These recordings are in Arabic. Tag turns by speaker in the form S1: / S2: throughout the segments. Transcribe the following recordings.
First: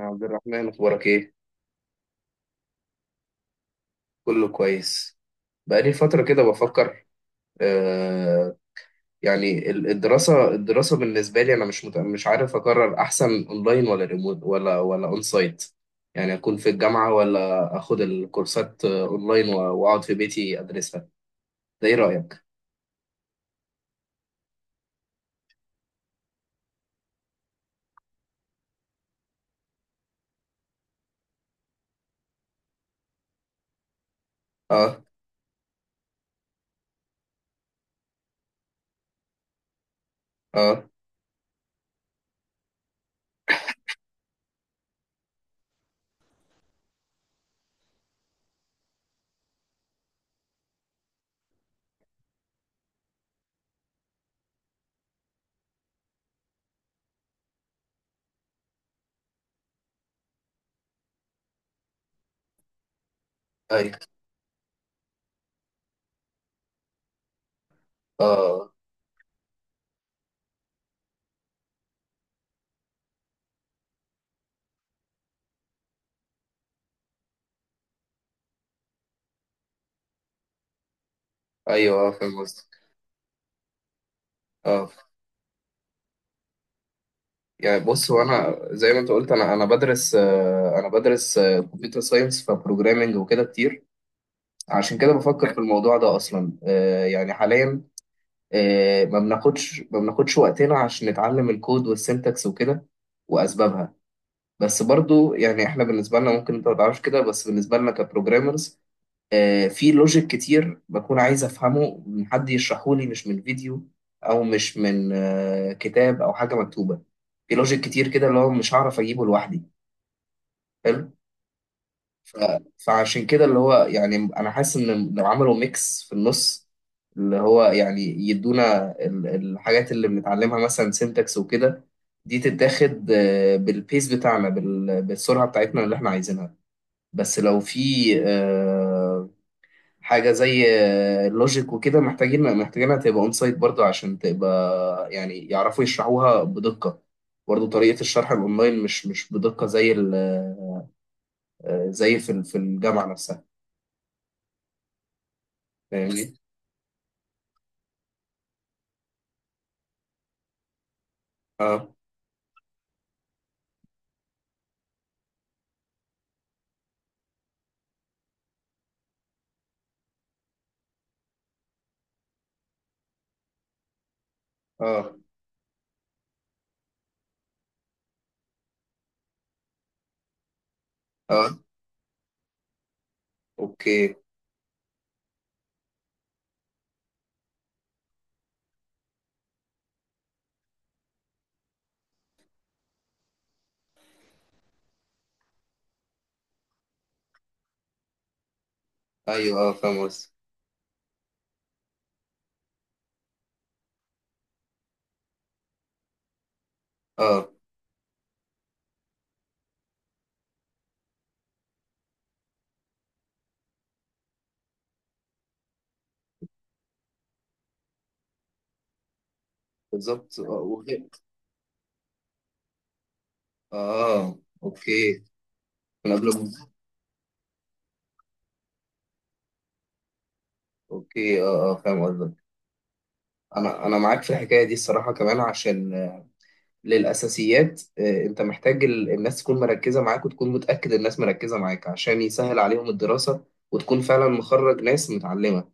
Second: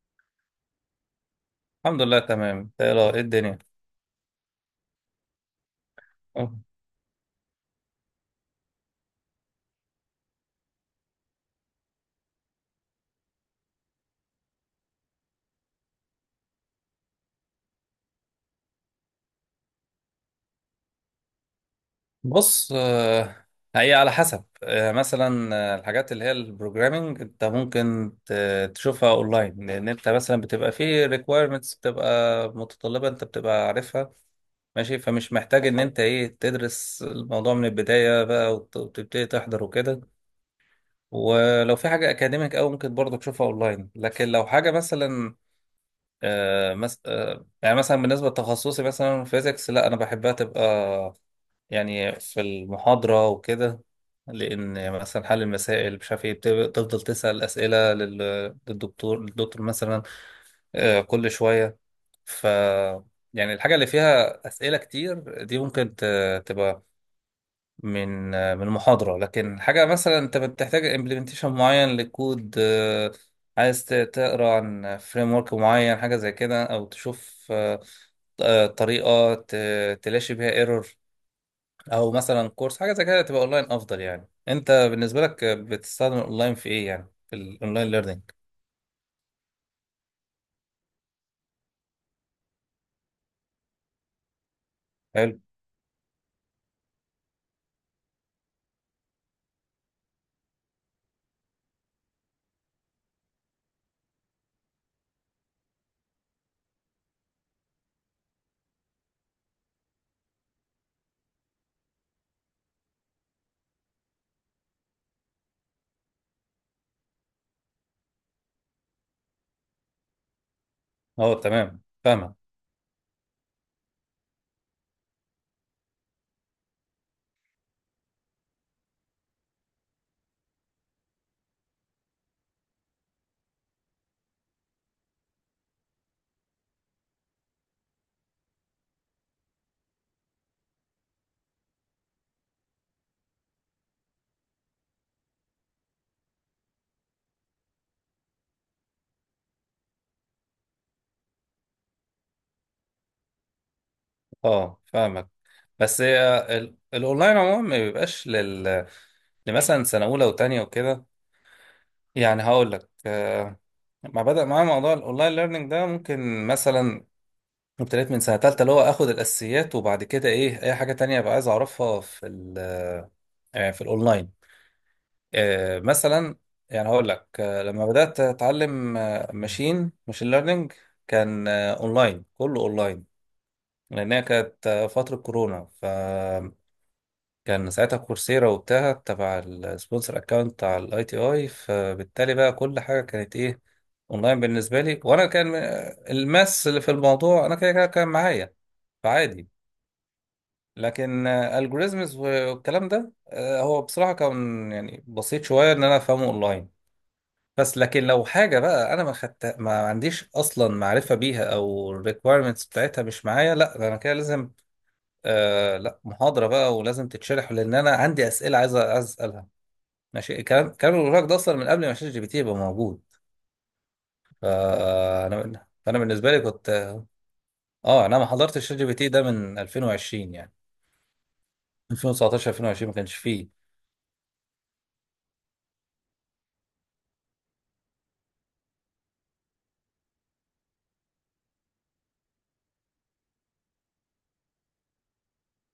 S1: يا عبد الرحمن اخبارك ايه؟
S2: الحمد لله تمام. تقرا ايه ايه الدنيا؟
S1: كله كويس. بقالي فتره كده
S2: أه.
S1: بفكر. آه الدراسه الدراسه بالنسبه لي انا مش عارف اقرر، احسن اونلاين ولا ريموت ولا اون سايت. يعني اكون في الجامعه ولا اخد الكورسات اونلاين واقعد في بيتي ادرسها. ده ايه رايك؟
S2: بص، هي على حسب. مثلا الحاجات اللي هي البروجرامينج انت ممكن تشوفها اونلاين، لان انت مثلا بتبقى فيه ريكويرمنتس بتبقى متطلبه انت بتبقى عارفها، ماشي.
S1: اه.
S2: فمش محتاج ان انت ايه تدرس الموضوع من البدايه بقى وتبتدي تحضر وكده.
S1: اه.
S2: ولو في حاجه اكاديميك او ممكن برضه تشوفها اونلاين، لكن لو حاجه مثلا آه، مس... آه، يعني مثلا بالنسبه لتخصصي مثلا فيزيكس، لا انا بحبها تبقى يعني في المحاضرة وكده. لأن مثلا حل المسائل مش عارف ايه تفضل تسأل أسئلة للدكتور. الدكتور مثلا كل شوية. ف يعني الحاجة اللي
S1: ايوه.
S2: فيها أسئلة كتير دي ممكن تبقى من من
S1: اه.
S2: المحاضرة. لكن حاجة مثلا أنت بتحتاج implementation معين لكود، عايز تقرأ عن framework معين، حاجة زي كده، أو تشوف طريقة تلاشي بيها ايرور،
S1: ايوه.
S2: او
S1: فاهم
S2: مثلا كورس
S1: قصدك.
S2: حاجه زي كده، تبقى اونلاين افضل. يعني انت
S1: اه.
S2: بالنسبه لك بتستخدم الاونلاين في ايه؟ يعني في
S1: يعني
S2: الاونلاين
S1: بص،
S2: ليرنينج.
S1: هو انا زي ما انت قلت، انا بدرس، انا بدرس كمبيوتر ساينس، فبروجرامنج وكده كتير. عشان كده
S2: حلو.
S1: بفكر في الموضوع ده اصلا. يعني حاليا ما بناخدش وقتنا عشان نتعلم الكود والسنتكس وكده واسبابها. بس برضو يعني احنا بالنسبه لنا، ممكن انت ما تعرفش كده، بس بالنسبه لنا كبروجرامرز، في لوجيك كتير بكون عايز افهمه من حد يشرحه لي، مش من فيديو او مش من كتاب او حاجه مكتوبه. في لوجيك كتير كده اللي هو مش هعرف اجيبه لوحدي. حلو.
S2: اه تمام،
S1: ف...
S2: فاهمك.
S1: فعشان كده اللي هو يعني انا حاسس ان لو عملوا ميكس في النص، اللي هو يعني يدونا ال- الحاجات اللي بنتعلمها، مثلا سينتاكس وكده، دي تتاخد بالبيس بتاعنا، بالسرعه بتاعتنا اللي احنا عايزينها. بس لو في آه، حاجه زي اللوجيك وكده، محتاجين محتاجينها تبقى اون سايت برضه، عشان تبقى يعني يعرفوا يشرحوها بدقه. برضه طريقه الشرح الاونلاين مش بدقه زي ال- زي في ال- في الجامعه نفسها.
S2: اه فاهمك. بس
S1: فاهمني؟
S2: هي الاونلاين عموما ما بيبقاش لل لمثلا سنه اولى وتانية وكده.
S1: اه.
S2: يعني هقول لك، ما بدا معايا موضوع الاونلاين ليرنينج ده ممكن مثلا ابتديت من سنه تالتة، اللي هو اخد الاساسيات وبعد كده ايه اي حاجه تانية بقى عايز اعرفها في ال في الاونلاين.
S1: اه.
S2: مثلا يعني هقول لك، لما بدأت أتعلم ماشين ليرنينج كان
S1: اه.
S2: أونلاين، كله أونلاين.
S1: اوكي.
S2: لأنها كانت فترة كورونا، فكان ساعتها كورسيرا وبتاع تبع السبونسر أكاونت بتاع الأي تي أي، فبالتالي بقى كل حاجة كانت إيه، أونلاين بالنسبة لي. وأنا كان الماس اللي في الموضوع أنا كده كده كان معايا، فعادي.
S1: ايوه، اه، فاهم قصدي.
S2: لكن الجوريزمز والكلام ده هو بصراحة كان يعني بسيط شوية إن أنا أفهمه أونلاين.
S1: اه،
S2: بس لكن لو حاجة بقى أنا ما خدت ما عنديش أصلا معرفة بيها أو requirements بتاعتها مش معايا، لا ده أنا كده لازم لا محاضرة بقى، ولازم تتشرح، لأن أنا عندي أسئلة عايز عايز أسألها. ماشي.
S1: بالظبط. اه
S2: الكلام اللي بقولك ده أصلا من قبل ما شات جي بي تي يبقى موجود.
S1: اوكي.
S2: فأنا
S1: من قبل
S2: بالنسبة لي
S1: ما-
S2: كنت أه، أنا ما حضرتش شات جي بي تي ده من 2020 يعني.
S1: اوكي. اه، اه، فاهم قصدك.
S2: 2019 2020 ما كانش فيه.
S1: انا معاك في الحكايه دي الصراحه، كمان عشان للاساسيات انت محتاج ال- الناس تكون مركزه معاك، وتكون متاكد الناس مركزه معاك، عشان يسهل عليهم الدراسه وتكون فعلا مخرج ناس متعلمه.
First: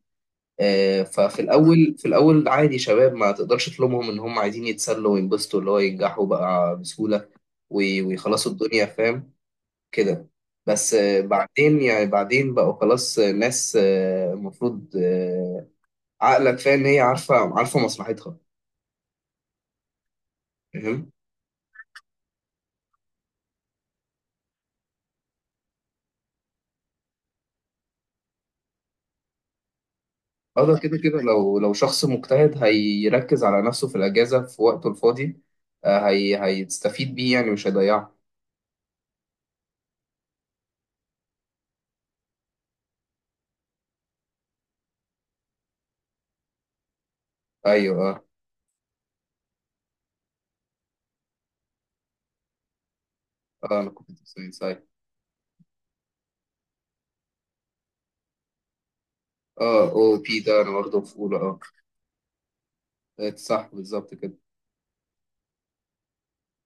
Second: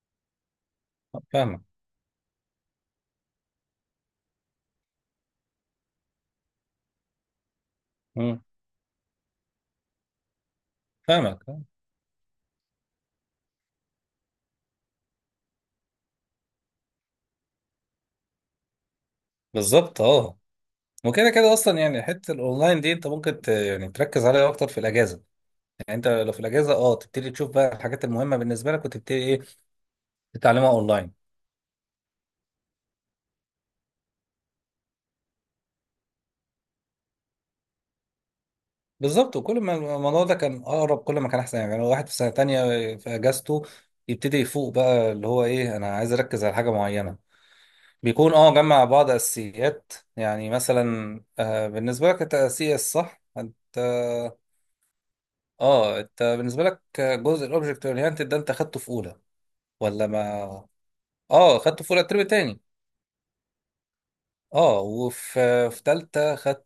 S1: ففي
S2: فاهمك.
S1: الاول في الاول عادي، شباب ما تقدرش تلومهم ان هم عايزين يتسلوا وينبسطوا، اللي هو ينجحوا بقى بسهولة
S2: مم.
S1: ويخلصوا الدنيا. فاهم كده؟ بس
S2: فاهمك.
S1: بعدين يعني، بعدين بقوا خلاص ناس المفروض عقلك فاهم، هي عارفة مصلحتها.
S2: بالظبط أه.
S1: فاهم.
S2: وكده كده أصلا يعني حتة الأونلاين دي أنت ممكن يعني تركز عليها أكتر في الأجازة. يعني انت لو في الاجازه اه تبتدي تشوف بقى الحاجات المهمه بالنسبه لك، وتبتدي ايه
S1: اه،
S2: تتعلمها
S1: ده كده
S2: اونلاين.
S1: كده، لو شخص مجتهد هيركز على نفسه في الأجازة في وقته الفاضي. هيستفيد بيه يعني، مش هيضيعه.
S2: بالظبط. وكل ما الموضوع ده كان اقرب كل ما كان احسن. يعني لو واحد في سنه تانية في اجازته يبتدي يفوق بقى اللي هو ايه انا عايز اركز على حاجه معينه،
S1: ايوه، اه.
S2: بيكون اه جمع بعض اساسيات. يعني مثلا آه، بالنسبه لك انت السي اس، صح؟ انت
S1: اه، انا كنت في ساينس، أيوة.
S2: اه انت بالنسبه لك جزء الاوبجكت اورينتد ده انت خدته في اولى
S1: اه، او
S2: ولا
S1: بي،
S2: ما
S1: ده انا برضه في اولى، اه.
S2: اه خدته في اولى الترم التاني؟
S1: صح، بالظبط كده.
S2: اه، وفي في تالتة خدت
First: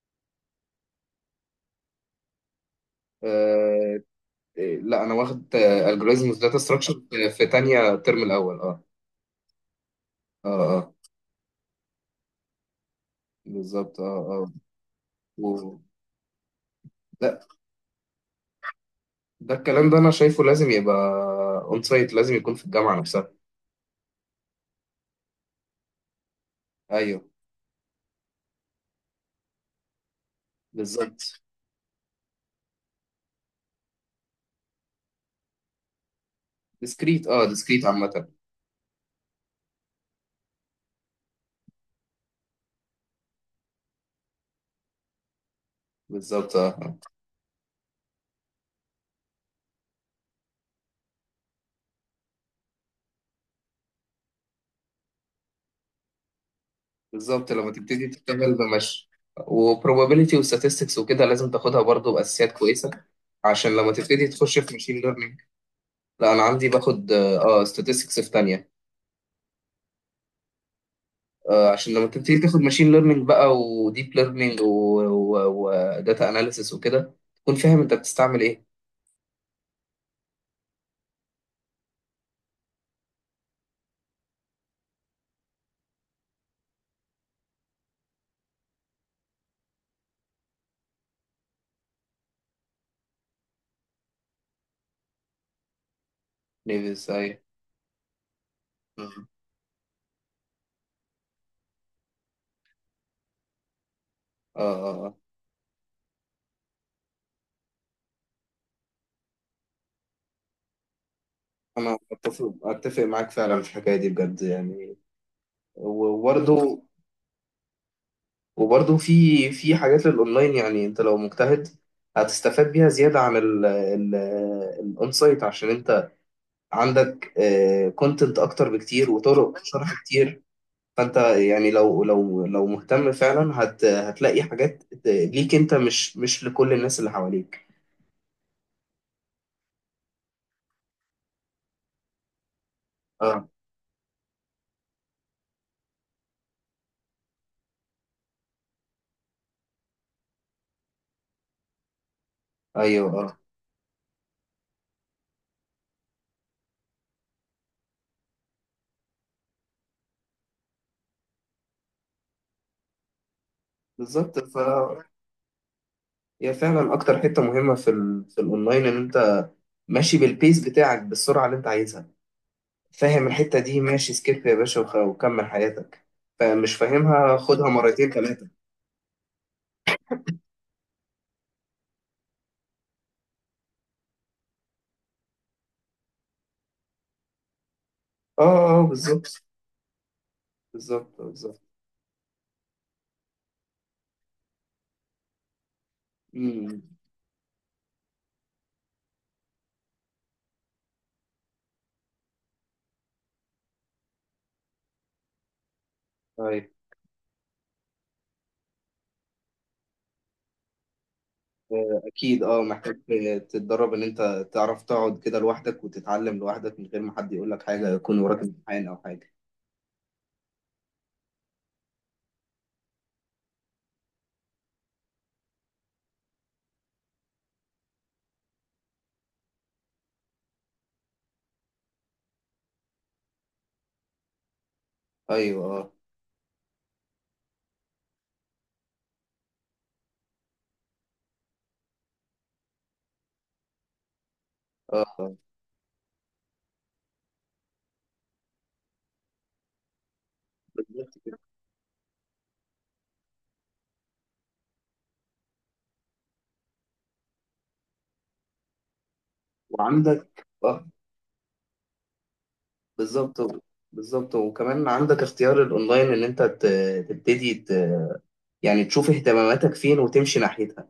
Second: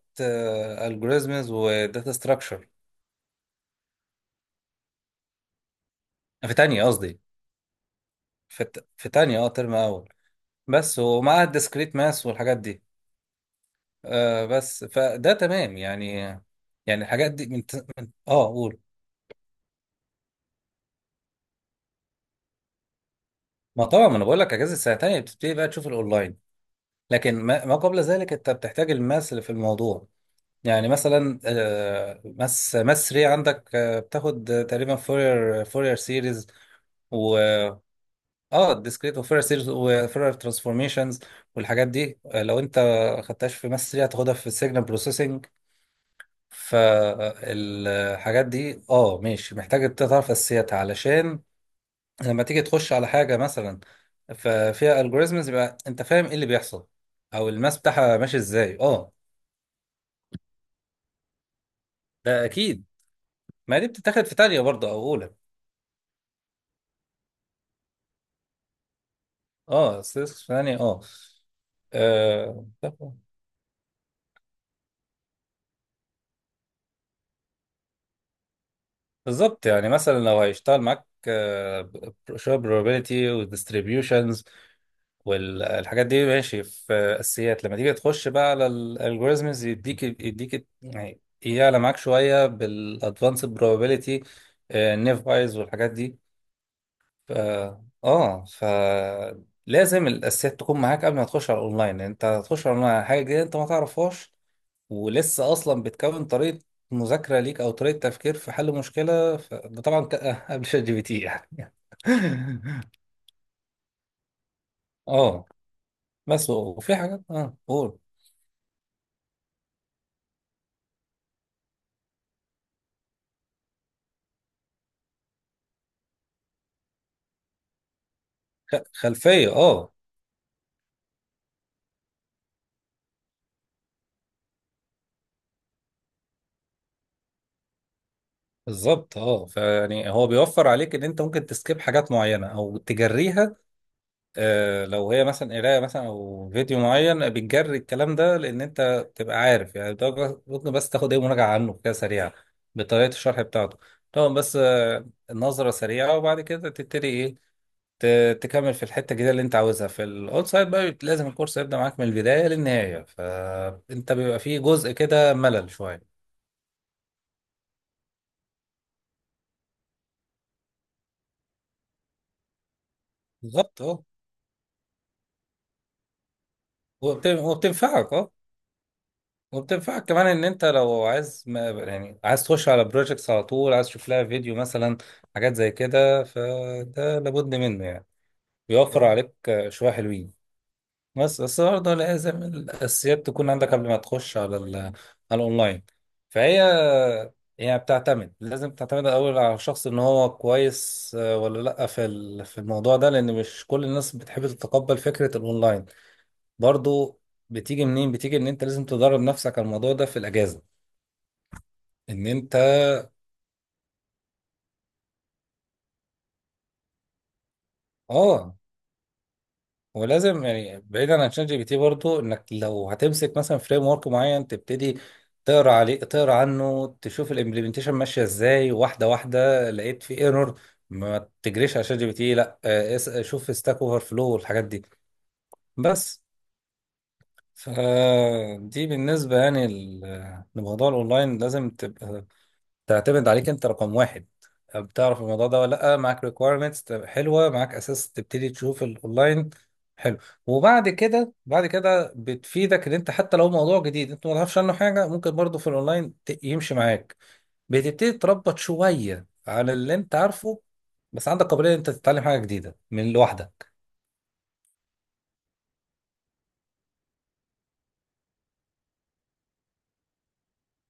S2: الجوريزمز وداتا ستراكشر.
S1: آه. لا، انا واخد الجوريزمز
S2: في
S1: داتا
S2: تانية
S1: ستراكشر.
S2: قصدي،
S1: في تانية الترم الاول،
S2: في
S1: اه.
S2: الت- في تانية اه ترم أول،
S1: اه، اه،
S2: بس، ومعاها الديسكريت ماس والحاجات دي.
S1: بالظبط، اه،
S2: آه
S1: اه.
S2: بس فده تمام
S1: و...
S2: يعني. يعني الحاجات
S1: لا،
S2: دي من, من اه قول.
S1: ده الكلام ده انا شايفه لازم يبقى اون سايت، لازم يكون في الجامعه نفسها.
S2: ما طبعا ما انا بقول لك اجازه السنه التانية بتبتدي بقى تشوف الاونلاين،
S1: ايوه.
S2: لكن ما, ما قبل ذلك انت بتحتاج الماس اللي في الموضوع. يعني مثلا
S1: بالظبط.
S2: آه ماس 3 عندك آه، بتاخد تقريبا فورير سيريز.
S1: ديسكريت، اه، ديسكريت عامه.
S2: اه ديسكريت وفيرر سيريز وفيرر ترانسفورميشنز والحاجات دي. لو انت خدتهاش في ماس 3 هتاخدها في السيجنال بروسيسنج.
S1: بالظبط، اه.
S2: فالحاجات دي اه ماشي، محتاج تعرف اساسياتها علشان لما تيجي تخش على حاجه مثلا ففيها الجوريزمز يبقى انت فاهم ايه اللي بيحصل، او
S1: بالظبط لما
S2: الماس
S1: تبتدي
S2: بتاعها ماشي
S1: تشتغل
S2: ازاي.
S1: بمش،
S2: اه
S1: وبروبابيلتي وستاتستكس وكده، لازم تاخدها برضو
S2: ده
S1: باساسيات
S2: اكيد.
S1: كويسه عشان
S2: ما دي
S1: لما
S2: بتتاخد
S1: تبتدي
S2: في
S1: تخش
S2: تانية
S1: في
S2: برضه
S1: ماشين
S2: او اولى.
S1: ليرنينج. لا، انا عندي باخد اه، ستاتستكس في تانية.
S2: اه statistics في تانية اه.
S1: عشان لما تبتدي تاخد
S2: آه،
S1: ماشين ليرنينج بقى، وديب ليرنينج وداتا اناليسيس وكده، تكون فاهم انت بتستعمل ايه.
S2: بالظبط. يعني مثلا لو هيشتغل معاك شويه probability والديستريبيوشنز والحاجات دي ماشي في اساسيات، لما تيجي تخش بقى على الالجوريزمز يديك يعني يعلى معاك شويه بالادفانسد probability، نيف وايز والحاجات دي.
S1: نيفيس
S2: ف
S1: اي.
S2: اه ف
S1: آه.
S2: لازم الاساسيات تكون معاك قبل ما تخش على الاونلاين. انت هتخش على الاونلاين على حاجه جديده انت ما تعرفهاش
S1: آه. آه.
S2: ولسه اصلا بتكون طريقه مذاكره ليك او طريقه تفكير في حل مشكله ده طبعا قبل شات جي بي تي يعني.
S1: انا اتفق معاك فعلا في الحكايه دي، بجد يعني.
S2: اه. بس
S1: وبرده.
S2: وفي حاجات اه قول.
S1: وبرده في في حاجات للاونلاين، يعني انت لو مجتهد هتستفاد بيها زياده عن ال الاون سايت، عشان انت عندك كونتنت اكتر بكتير
S2: خلفيه
S1: وطرق
S2: اه.
S1: شرح كتير. فانت يعني لو مهتم فعلا، هتلاقي حاجات ليك انت، مش لكل الناس اللي حواليك.
S2: بالظبط اه. فيعني هو بيوفر عليك ان انت ممكن تسكيب حاجات معينه او
S1: اه.
S2: تجريها. لو هي مثلا قرايه مثلا او فيديو معين بتجري الكلام ده، لان انت تبقى عارف يعني ده ممكن بس تاخد ايه مراجعه عنه كده سريعه بطريقه
S1: ايوه، اه،
S2: الشرح بتاعته. طبعا بس النظره سريعه، وبعد كده تبتدي ايه تكمل في الحته الجديده اللي انت عاوزها. في الاول سايد بقى لازم الكورس يبدا معاك من البدايه للنهايه، فانت
S1: بالظبط.
S2: بيبقى فيه جزء كده ملل شويه.
S1: هي فعلا اكتر حته مهمه في ال... في الاونلاين، ان انت ماشي بالبيس بتاعك، بالسرعه اللي انت عايزها. فاهم الحته دي،
S2: بالظبط اه.
S1: ماشي، سكيب يا باشا وكمل حياتك. فمش فاهمها، خدها مرتين
S2: وبتنفعك اه.
S1: ثلاثه.
S2: وبتنفعك كمان ان انت لو عايز ما يعني عايز تخش على بروجكتس على طول عايز تشوف لها فيديو مثلا، حاجات زي كده، فده لابد منه يعني.
S1: اه، اه،
S2: بيوفر اه عليك
S1: بالظبط.
S2: شوية حلوين.
S1: بالظبط.
S2: بس
S1: بالظبط.
S2: بس برضه لازم الاساسيات تكون عندك قبل ما تخش على على الاونلاين. فهي
S1: امم.
S2: يعني بتعتمد، لازم تعتمد الاول على الشخص ان هو كويس ولا لا في في الموضوع ده، لان مش كل الناس بتحب تتقبل فكرة الاونلاين
S1: أيوه.
S2: برضه. بتيجي منين؟ بتيجي ان انت لازم تدرب نفسك على الموضوع ده في الاجازة. ان
S1: أكيد،
S2: انت
S1: أه محتاج تتدرب، إن أنت تعرف تقعد كده لوحدك وتتعلم لوحدك من غير ما حد يقول لك حاجة، يكون وراك
S2: اه
S1: امتحان أو حاجة.
S2: ولازم يعني بعيدا عن شات جي بي تي برضو، انك لو هتمسك مثلا فريم ورك معين تبتدي تقرا عليه، تقرا عنه، تشوف الامبلمنتيشن ماشيه ازاي واحده واحده. لقيت في ايرور، ما تجريش على شات جي بي تي لا، شوف ستاك اوفر فلو والحاجات دي
S1: أيوه، أه،
S2: بس. فدي بالنسبه يعني لموضوع الاونلاين، لازم تبقى تعتمد عليك انت رقم واحد.
S1: أه.
S2: بتعرف الموضوع ده ولا لا؟ معاك ريكويرمنتس حلوه، معاك اساس، تبتدي تشوف الاونلاين. حلو. وبعد
S1: بالظبط
S2: كده
S1: كده.
S2: بعد كده بتفيدك ان انت حتى لو موضوع جديد انت ما تعرفش عنه حاجه، ممكن برضه في الاونلاين يمشي معاك، بتبتدي تربط شويه على اللي انت
S1: وعندك
S2: عارفه.
S1: أه.
S2: بس عندك قابليه ان انت تتعلم حاجه جديده من
S1: بالظبط.
S2: لوحدك.
S1: بالظبط. وكمان عندك اختيار الأونلاين، إن أنت تبتدي يعني تشوف اهتماماتك فين وتمشي ناحيتها.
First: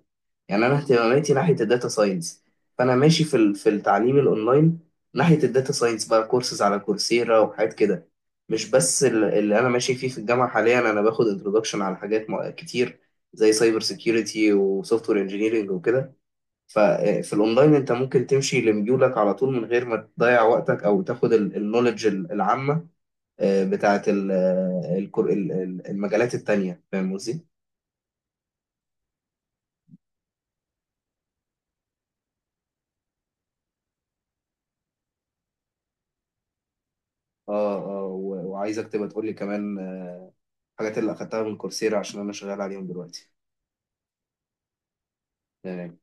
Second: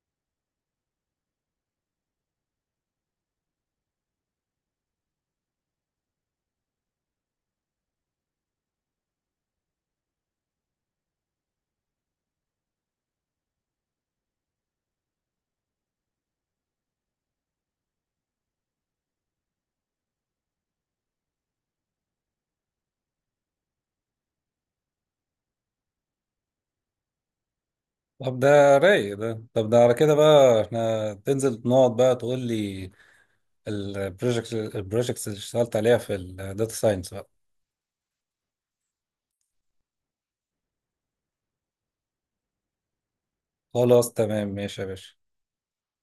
S1: يعني انا اهتماماتي ناحيه الداتا ساينس، فانا ماشي في ال- في التعليم الاونلاين ناحيه الداتا ساينس، بقى كورسز على كورسيرا وحاجات كده، مش بس ال- اللي انا ماشي فيه في الجامعه. حاليا انا باخد انترودكشن على حاجات كتير، زي سايبر سيكيورتي وسوفت وير انجينيرنج وكده. ففي الاونلاين انت ممكن تمشي لميولك على طول، من غير ما تضيع وقتك او تاخد النولج العامه بتاعت ال- المجالات التانيه. فاهم قصدي؟
S2: طب ده رايق، ده طب ده على كده بقى احنا تنزل نقعد بقى تقول لي البروجكتس اللي اشتغلت عليها في الداتا ساينس.
S1: اه، اه، وعايزك تبقى تقول لي كمان الحاجات اللي اخدتها من كورسيرا عشان انا شغال عليهم دلوقتي
S2: خلاص تمام ماشي يا باشا.
S1: يعني.